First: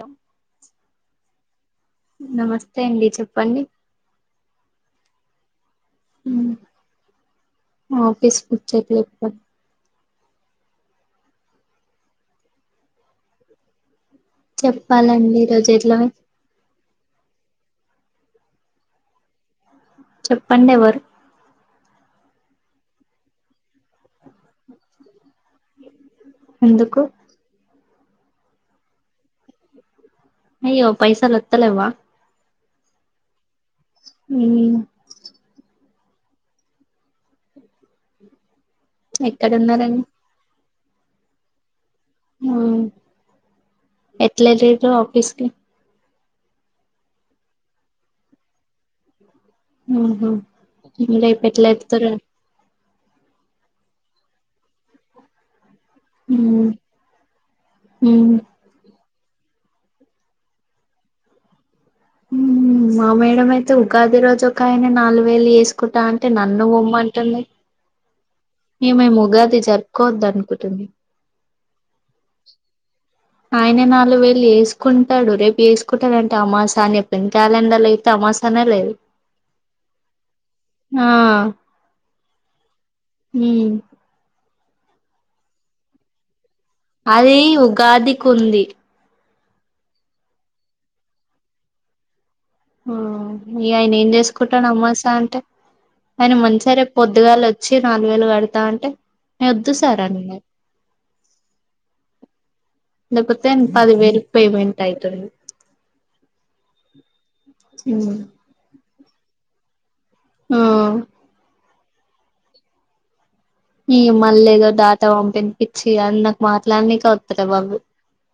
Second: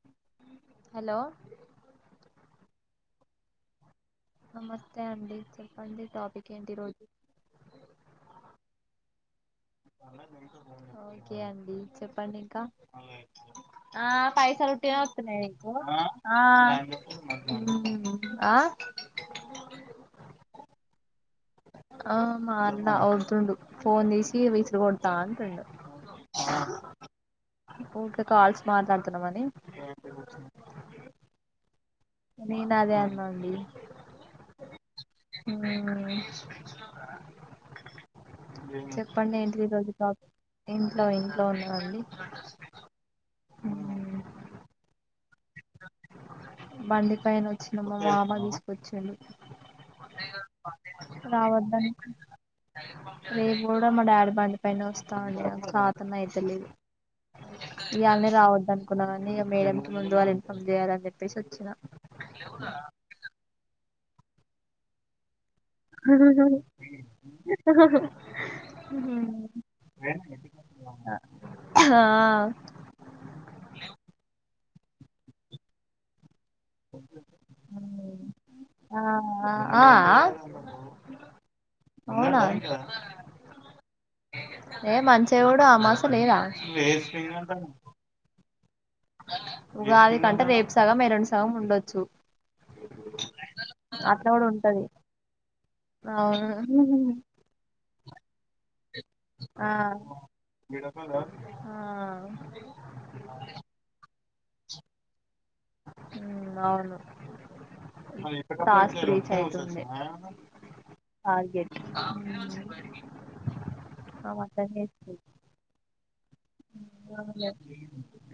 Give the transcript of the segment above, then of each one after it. Hello hello నమస్తే అండి చెప్పండి నమస్తే అండి చే మ్ ఒకే స్ ఉచెట్ చెప్తా ఓకే అండి చెప్పండి ఇంకా ఆ పైసల్ కు ఏం చెప్పాలండి వత్తునయే ఈ రోజు ఇప్పుడు ఎట్లా ఆ ఆ చెప్పండి ఎవరు? ఆ మా అన్న ఒరుతుండు ఫోన్ తీసి విసురా కొడతా అంటుండు. ఎందుకు? ఊకే కాల్స్ మాట్లాడుతున్నావు అని అయ్యో పైసల్ ఒత్తలేవ్వా నేను అదే అన్న అండి. ఉమ్ చెప్పండి ఏంటిది ఈ రోజు ఎక్కడున్నారండి టాపిక్ ఇంట్లో ఇంట్లో ఉన్నావండి. మ్ ఎట్ల ఎల్లిర్రు ఆఫీసు కి బండి పైన వచ్చిన మా మామ తీసుకొచ్చిండు. ఉహుం రేపు ఎట్లా రావద్దనుకున్న ఎక్తరో ఏమో రేపు కూడా మా డాడీ బండి పైనే వస్తా అండి ఆ కార్ తన్నా అయితే లేదు ఈయాలనే రావద్దు అనుకున్నా గాని ఇక మేడం కి ముందు వాళ్ళ ఆప్జెయాలి అని చెప్పేసి వచ్చిన ఉమ్ మా మేడం అయితే ఉగాది రోజు ఒకయనా నాల్గు వేలు ఏస్ కుటా అంటే నన్ను ఒమ్మంటుంది. ఇగ మేమ్ ఉగాది జరుపుకోవద్ద అనుకుంటుంది. క్హ్ ఆ ఆయన నాలుగు వేళ్ళు ఏసుకుంటాడు. రేపు ఏసుకుంటాడుంటే తమాశాని ఎప్పింది కాలెండర్ల యుత్తే అమాశానే లేదు. ఆ ఆ ఆ హా అవునా? హ్మ్ ఏ మంచిగాయుడు అమాస లేదా? అది ఉగాదికి ఉంది. ఉగాది కంటే రేపు సగం ఎల్లుండి సగం ఉండొచ్చు. ఆ ఇగ ఆయన ఏం అట్లా కూడా చేసుకుంటాడు. ఉంటది అమసా అంటే ఆయన అవును మంచి సరే పొద్దుగాల వచ్చి నాలుగు వేలు కడతా అంటే నేను ఆ వద్దు సార్ అన్న ఆ లేపోతే పదివేలు పేమెంట్ అయితుంది. అవును ఉమ్. టాస్క్రీచ్ అయితుండే. ఆ టార్గెట్ ఎగ ఆమె మల్ల ఏదో అట్లనే డాటా చేస్తుంది పంపింది పిచ్చిది అన్న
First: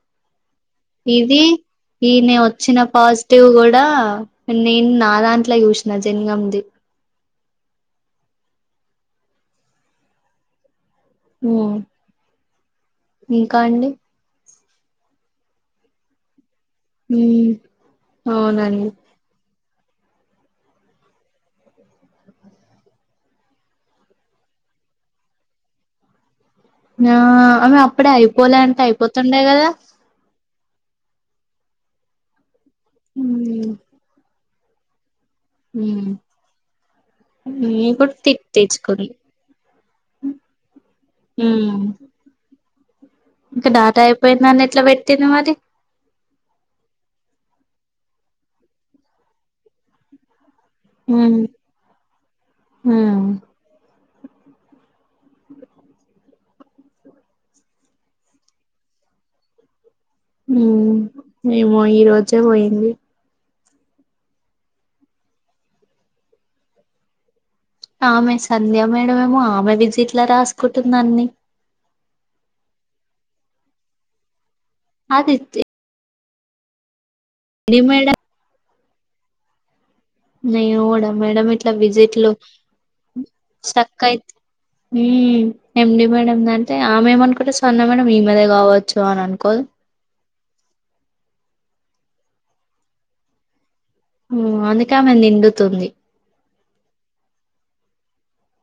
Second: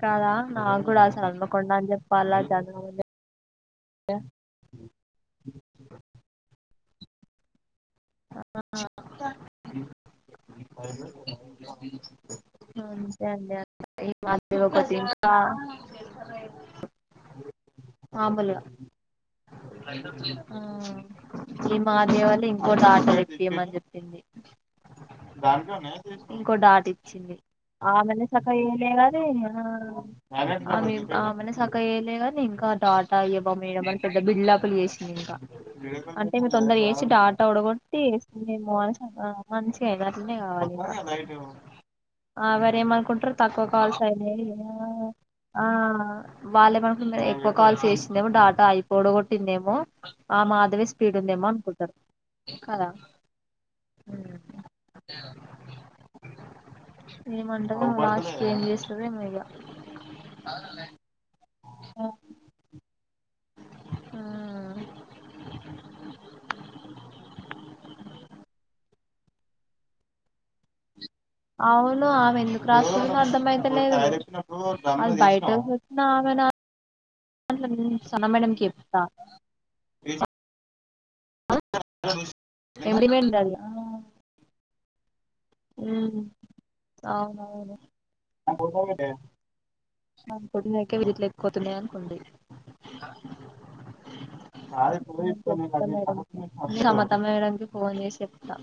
కాదా నా కూడా అసల్ ఇది చదువుకుండా అని ఈయన చెప్పలా వచ్చిన చదువులు పాజిటివ్ కూడా నేన్ నా దాంట్లో యుషిన జన్గమ్ది ఆ ఆ [unintelligible] ఉమ్ అంతే అండి అంతే [unintelligible] దేవుకోసించుత ఆ హ్మ్ అవునండి ఈ మా ద్య వాళ్ళ ఇంకో చాజ్ [unintelligible] చేపియమని జేప్పింది ఇంకో ఆ డదిచింది ఆమె అప్పుడే ఆమెనే అయిపోలే సక్కగా అంటే చేయాలే గాని అయిపోతుండే కదా అ అ అ ఆమీర్ ఆమెనే సక్కగ్ చేయిలే గాని ఇంకా టాటా ఇయ్ బొమ్మే ఉమ్ మల్ ఇగ్ పెద్ద బిల్ డప్ లు జేసింది ఇంకా ఉమ్ అంటే మీర్ తొందర్ జేసి డాటా ఉడగొట్టి ఇప్పుడు తిట్ మాఇంస్ [unintelligible] తెచ్చుకుంది ఆ ఆ మంచి హే గట్లనే కావాలి ఉమ్ ఆ మర్ ఎమ్ మనుకుంట్ తక్కు ఇంకా కాల్స్ డాటా అయినయి అయిపోయిందని ఎట్లా పెట్టింది మరి ఆ వాళ్ళే బంపూన్ ఐ [unintelligible] ఓ కాల్ చేశిందేమో డాటా అయిపోడు కొట్టిందేమో ఆ మాద్ దవి స్పీడ్ ఉమ్ ఉందేమో అనుకుంటారు కదా ఉమ్ ఏమంటదో లాస్ట్ క్ ఏం జేస్తదో ఏమో ఇగ హ్మ్మ్ ఏమో ఈ రోజే పోయింది ఆ ఆమె సంధ్య మేడమేమో ఆమె విజిట్లా రాసుకుటు అవును ఆమె ఎందుకు రాసుకు అర్ధంమయితలేదు అది బయట కు ఆమె నా అంట్లనూన్ మేడం [unintelligible] నా సన మేడంకీ చెప్ త మేమ్ కూడా మేడం ఇట్లా విజిట్ లో ఎండి హ్మ్ మేడం అది స్టకయి ఈ యండి మేడంగ్ అంటే ఆమెమ్ మనుకుంటది అవునవును సన్నా మేడం ఈ మాదే కావచ్చు అన్ అనుకోదు ఒళ్ళు ఎక్కే వీల్ ఇట్ల ఎక్ కోతూనే [unintelligible] అనుకుంది అందుకే ఆమె నిండుతుంది సమత మేడం కీ ఫోన్ జేస్ చెప్ త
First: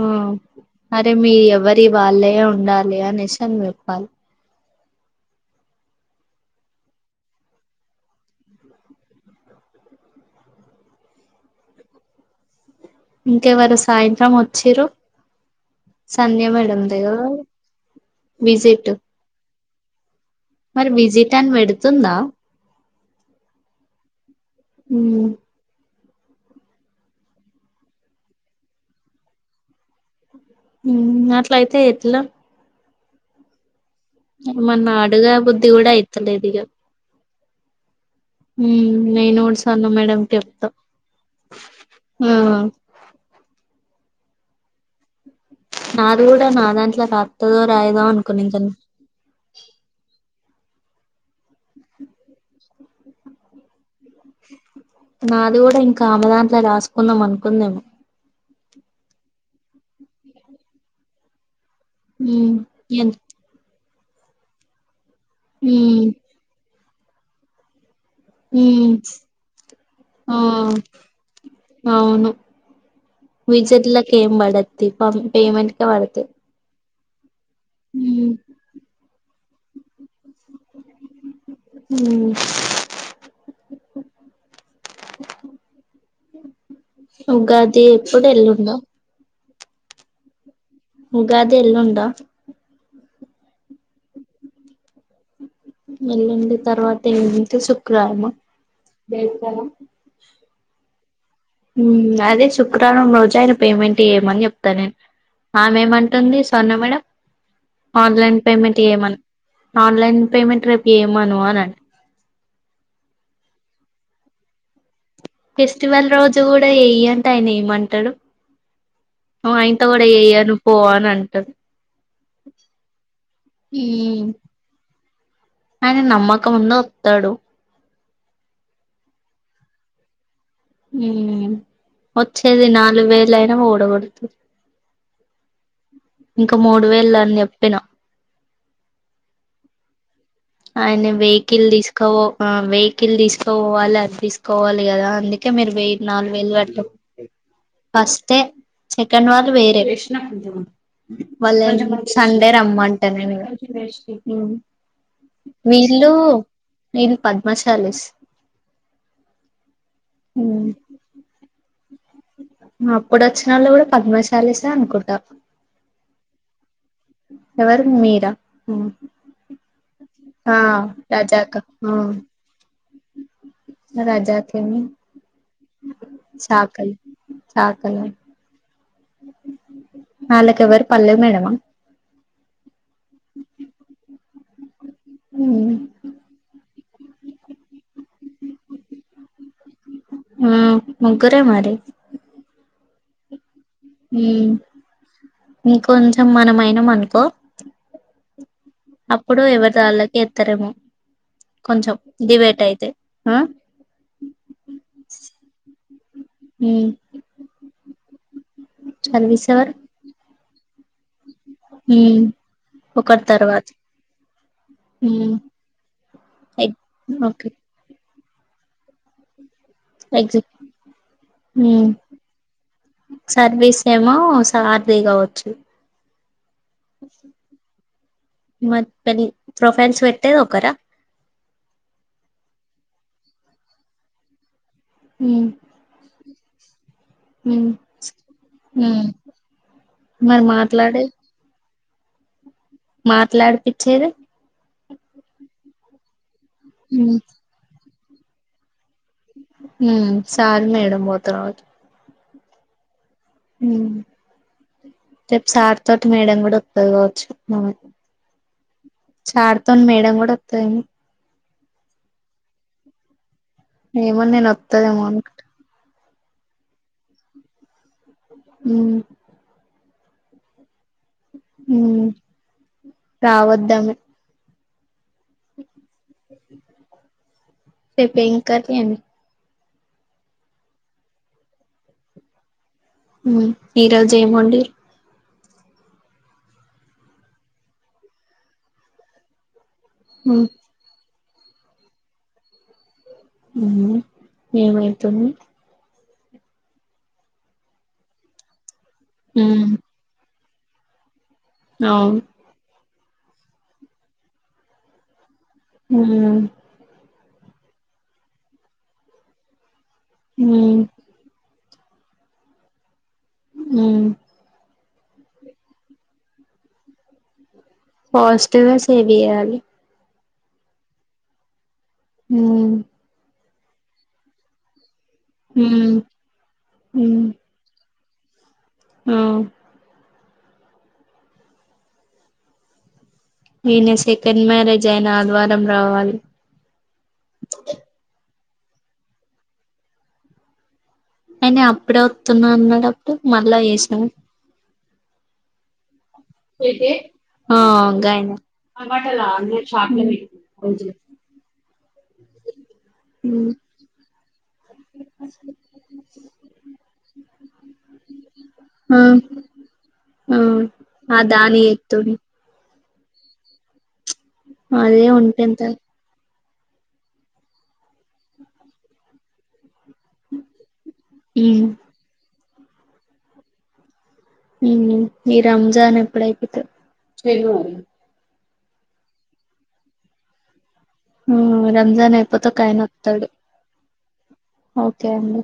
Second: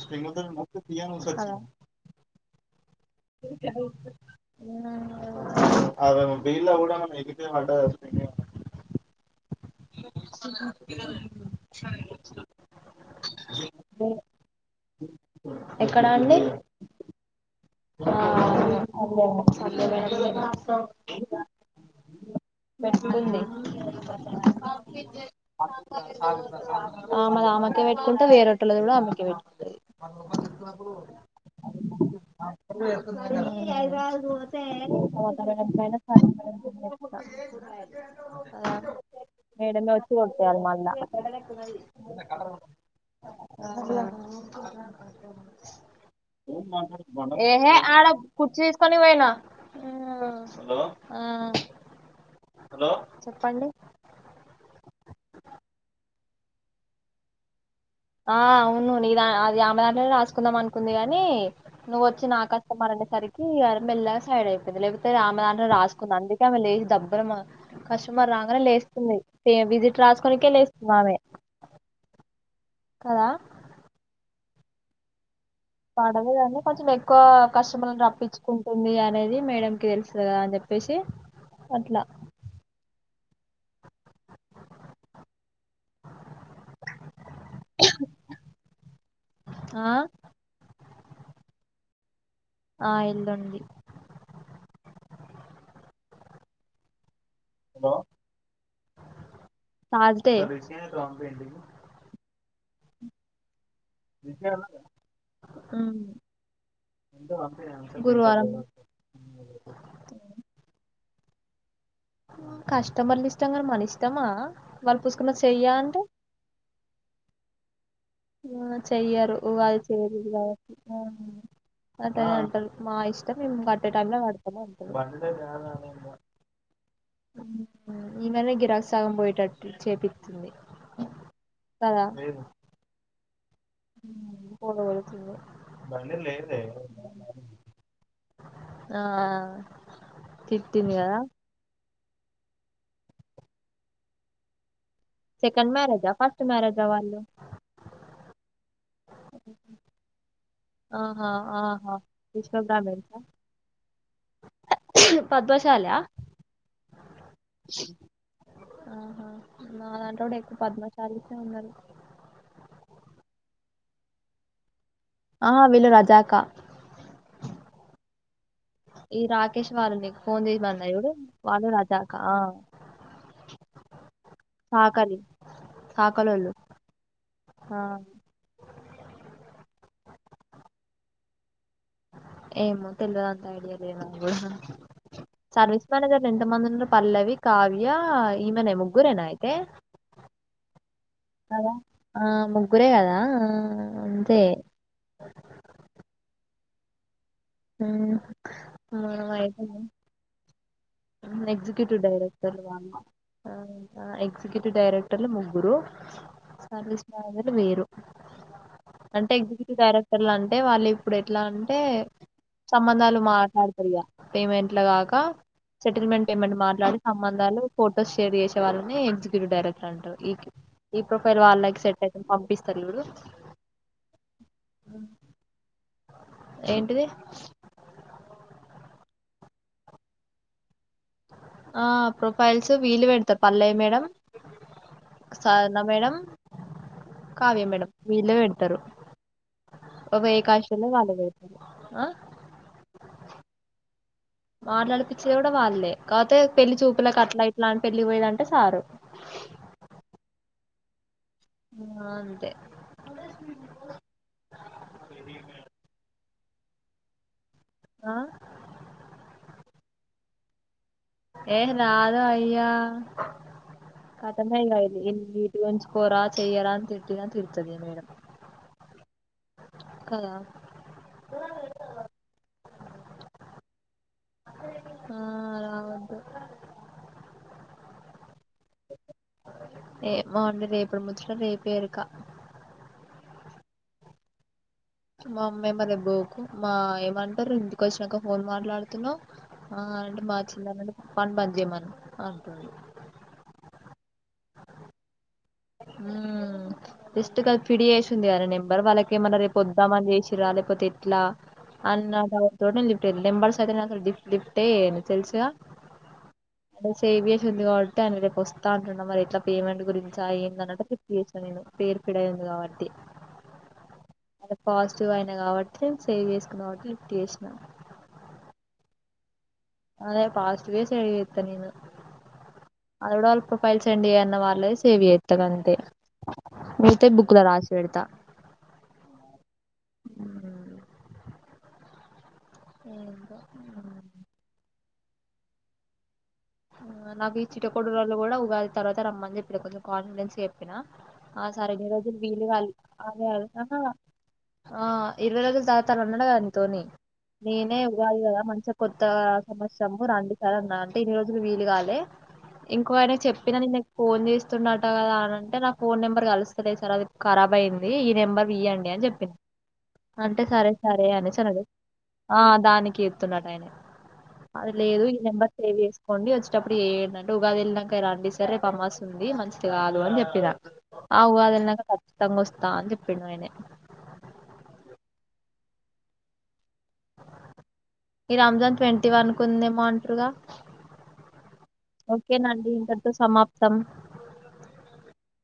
ఉమ్ అరే మీ ఎవరి వాళ్ళయే ఉండాలి అనేస్ అన్నరు వాల్ ఇంగ [unintelligible] ఇంకెవరు సాయంత్రం వచ్చిరు సంధ్య మేడం దేగ అ అ [unintelligible] సంధ్య మేడమ్ దే మరి విజిట్ అని బేడుతుందా పెట్టు డుంది హ్మ్మ్ ఆమాద్ ఆమకే పెట్టుకుంట వేరేటోలది గూడా ఆమెకే పెట్టుకుంటది హ్మ్ అట్ల అయితే ఎట్లా ఉమ్ తే ఏమన్నా [inaudible] అడుగా పోతే బుద్ధి కూడా పై [unintelligible] ఉహుమ్ నే నోడ్స్ అన్ మేడం కే కెప్ కొట్టేయాలి త మళ్ళా ఊహ్మ్ అల [unintelligible] నాద్ కూడా నా దాంట్లో రా త్ ఎహె ఆడ కుర్చ్ తీస్ కోని పోయినా ఆ హలో ఆ హలో చెప్పండి నాది కూడా ఇంకా ఆమె దాంట్లో రాసుకుందాం అనుకుందేమో ఆ అవును నిదా ఆ అది ఆమదాంట్లోనే రాసుకుందాం అనుకుంది గాని నువ్వు వచ్చి నా ఉమ్ కష్టపడండి ఎం సరికి మెల్లగా సైడ్ అయిపెంది లేవ్ అమె దాంట్లో ఉమ్ రాసుకుంది అందుకే ఆమె లేచి దబ్బున మా కస్టమర్ రాంగనే ఉమ్ లేస్తుంది తెమ్ విజిట్ ఆ రాసుకోనికే లేస్ ఆమె కదా విజిట్ల కేం పడద్ తి పమ్ పేమెంట్ క్ పడతయి కువ కస్టమర్ లన్ ఉమ్ రప్పించుకుంటుంది అనేది మేడం కి తెలుస్ కదా అని జెప్ పెషి అట్లా ఉమ్ [inaudible] ఉగాది ఇప్ డే [unintelligible] ఎల్లుండ ఆ ఉగాది ఎల్లుండ ఆ ఎల్లుండి ఎల్లుండి తర్వాత నుంటి శుక్రవారం బెచ్చారం నేనే త్రోమిబి అండి ఉమ్అదే శుక్రారం రోజా పేమెంట్ ఇయమని చెప్తా నేను ఆమె ఏమంటుంది స్వర్ణ మేడమ్ ఆన్లైన్ గురువారం పేమెంట్ వేయమను ఆన్లైన్ పేమెంట్ రేపు ఇయమను అన్ టు కష్టమర్ల ఇష్టంగాని మన ఇష్టమా వాళ్ళు పుసుకున్నది చెయ్యా అంటే ఫెస్టివల్ రోజు కూడా వెయ్య అంట ఆయన ఏమం ఆ చెయ్యరు ఉగాది కూడా చేయకూడదు చెయ్యను కాబట్టి పో అని అంటాడు అట్లనే అంటారు మా ఇష్టం మేము కట్టే టైంలో ఉమ్ కడతాము అంటారు పొత్తడు ఈ మే గిరాక్ సగం పోయేటట్టు చేపి వచ్చేది నాలుగు వేలు అయినా ఊడబడుతు ఉమ్, పోగొడుతుంది అని చెప్పిన ఆ తిట్టింది ఆయనీ కదా వేయ్ కిల్ తీసుకవో ఆ వెయ్య్కిల్ తీసుకపోవాలి అది తీసుకోవాలి లీ కదా అందుకే సెకండ్ మీరు వెయ్యి మ్యారేజా నాలుగు ఫస్ట్ వేలు కట్ట మ్యారేజా వాళ్ళు వస్తే సె కండ్ వారు వేర ఆహా వాళ్ళన్ ఆహా సండే విశ్వబ్రాహ్మణ్సా రమ్మంటానేనుఇంగ పద్మశాలా వీళ్ళు వీళ్ళు పద్మశాలీస్ ఆహా నా దాంటో కూడా ఎక్కువ పద్మశాలీస్ ఏ ఉన్నారు అప్పుడు వచ్చిన వాళ్ళు కూడా పద్మశాలీసే అనుకుం ఆ వీళ్ళు రజాకా ఎవరు మీరా ఈ రాకేష్ వాళ్ళు నీకు ఫోన్ ఆ చేసిమన్నారు రజాక వాళ్ళ రజాక్ ఆ రజాకనే సాకలి సాకలోళ్ళు చకలి ఆ చాకలు వాళ్ళకెవరు పల్లె మేడంమా ఏమో తెల్వదు అంతా ఐడియా లేదది సర్వీస్ మేనేజర్ లు ఎంత మంది ఉన్నారు పల్లవి కావ్య ఈమెన ముగ్గురేనా అయితే ఉమ్ ముగ్గురే మరి గ్గురే కదా అంతే ఉమ్ ఇంకొంచెం మనమయినాం అనుకో ఉమ్ అప్పుడు ఎవరిది వాళ్ళకే ఎత్తారేమో ఉమ్ కొంచెం ఎక్సిిక్యూటివ్ డైరెక్టర్ లు డిబేట్ అయితే వాళ్ళు ఆ ఎక్సిక్యూటివ్ డైరెక్టర్లు ముగ్గ్ గురు సర్వీస్ మేనేజర్లు వేరు అంటే చదివిసేవారు ఎగ్జిక్యూటివ్ డైరెక్టర్ లన్ అంటే వాళ్ళు ఇప్పుడు ఎట్లా అంటే ఉమ్ సంబంధాలు ఒకరి తర్వాత మాట్లాడతారి గా పేమెంట్ లు గాక ఉమ్ సెటిల్మెంట్ పేమెంట్ ఎగ్ మాట్లాడి ఓకే సంబధాలు ఫోటోస్షర్ చేసే వాళ్ని ఎ్జిక్యూటివ్ డైరెక్ట్ టాంటా ఈకే ఎగ్జిట్ ఈ ప్రొఫైల్ వాళ్ళకి ఉమ్ సెట్ అయితేని పంపిస్తారు చూడు అదే కావచ్చు ఏంటిది మరి తని ప్రొఫైల్స్ వెట్టె ఒకరా ఆ ప్రొఫైల్స్ వీలు పెడతా పల్లేవి మేడం ఉమ్ సార్ణ మేడం కావ్య ఉమ్ మేడం వీళ్ళే పెడతారు ఉమ్ ఒక ఏ మరి కాశంలో వాళ్ళు పెడతారు ఆ మాట్లాడి పిచ్చేది మాట్లాడిపిచ్చేది గూడా వాళ్ళే కాపోతే పెళ్లి చూపులలకు అట్లా ఇట్లా అ పెళ్లి పోయదంటే సారు హ్ సారు మేడం బో హ్ ఆ అంతే హ్ రేపు సార్ తోటి మేడం గూడా వత్తది కావచ్చు హ్ ఆ చార్తోని మేడం గూడా వొత్తది ఏహ రాదు అయ్యా ఏమో నేను కతమే ఇగ ఇది వత్తదేమో ఇ అనుకుంట వీటు గుంచి కొరా చేయరా అని తిట్టినా తిడుతది మేడం హ్ కదా రావొద్దమే ఆ రావద్దు రేపేమ్ కర్రీ అని ఏమో అండి రేపటి ముచ్చట రేపే ఎరుక హ్ ఈ రోజు ఏం వొండిర్రు మా అమ్మేమో రేపు బోకు మా ఏమంటరు ఇంటికి వొచ్చినంక ఫోన్ మాట్లాడుతున్నవ్ ఆ అంటే మా చిన్నాన్న పని బంజేయ్ మరి అంటడు హ్ ఏమైతుంది ఆ ఎస్ట్ గా పిడి వేసింది గదా నెంబర్ వాళ్ళకేమన్నా ఉమ్ రేపొద్దామని జేసి రా లేకపోతే ఎట్లా అవును అన్న డవ్ట్ తోని టే నెంబర్స్ అయితే డిఫ్ట్ డిఫ్టే చేయను తెలుసుగా అదే హ్ సేవ్ చేసి ఉంది కాబట్టి ఆయన రేపు వస్తా అంటుండా మరి ఎట్లా పేమెంట్ గురించా ఉమ్ ఏందన్నట్టు లిఫ్ట్ చేసిన నేను పేరు ఫీడైంది కాబట్టి హ్ చు ఐనా కాబట్టి సేవ్ చేసుకున్నా కాబట్టి లిఫ్ట్ చేసినా ఫాస్టుగా సేవ్ చేయాలి అదే ఫాస్ట్ గా సేవ్ చేత్త నేను హ్ ప్రోఫైల్ సెండ్ చేయన్న వాళ్ళై సేవ్ జేత్త గంతే ఉమ్ మిగితై బుక్ ల రాసి పెడతా హ్ హ్ హ్ జైన ఆదివారం రావాలి హ్ నాకు ఈ చిట్టకూడు రోళ్ళు గూడా ఉగాది తర్వాత రమ్మని చెప్పినా కొంచెం కాన్ఫిడెన్స్ గ చెప్పిన ఆ అయిన సరే ఇన్ని అప్పుడే రోజులు వీలు వత్తున్నా కాలే అన్నడప్పుడు అదే అదే మళ్ళా ఆహా చేసినను ఆ ఇరవై రోజుల తవాతను ఉన్నడు గదా నితోని ఆ నేనే ఉగాది గాయన గదా మంచి కొత్తగా సమస్యము రాండి సార్ అన్నా అంటే ఇన్ని రోజ్ ప్పుడు వీలుగాలే ఇంకో ఆయన ఉమ్ చెప్పినా నేన్ ఫోన్ చేసి వస్తుండట గదా అని అంటే నా ఫోన్ నెంబర్ కలుస్తలే సార్ అది ఖరాబ్ అయిన్ది ఈ నెంబర్ ఇయ్యండి ఆ అని చెప్పిన ఆ అంటే సరే సరే ఆ అని దాని సినదు ఎత్తుడు ఆ దానిక్ కీతున్నాడు ఆయన అది లేదు అదే ఈ నెంబర్ ఉంటెంత సేవ్ చేస్ అండి వచ్చేప్పుడు ఏడింటడి ఉగాది ఎల్లినంక రండి సరే రేపు అమాస్ ఉంది మంచి గాదు అని చెప్పినా ఉమ్ ఆవుగాదనంక ఖచ్చితంగా వస్తా అని చెప్పిండు ఆయనే హ్ ఈ రంజాన్ ఎప్పుడైపోతో తెలువదు ఈ రంజాన్ ట్వంటీ వన్ కు ఉందేమో అంటరుగా రంజాన్ అయిపోతే ఒక ఓకేనండి ఆయన ఇంతటితో వస్తాడు సమాప్తం ఓకే అండి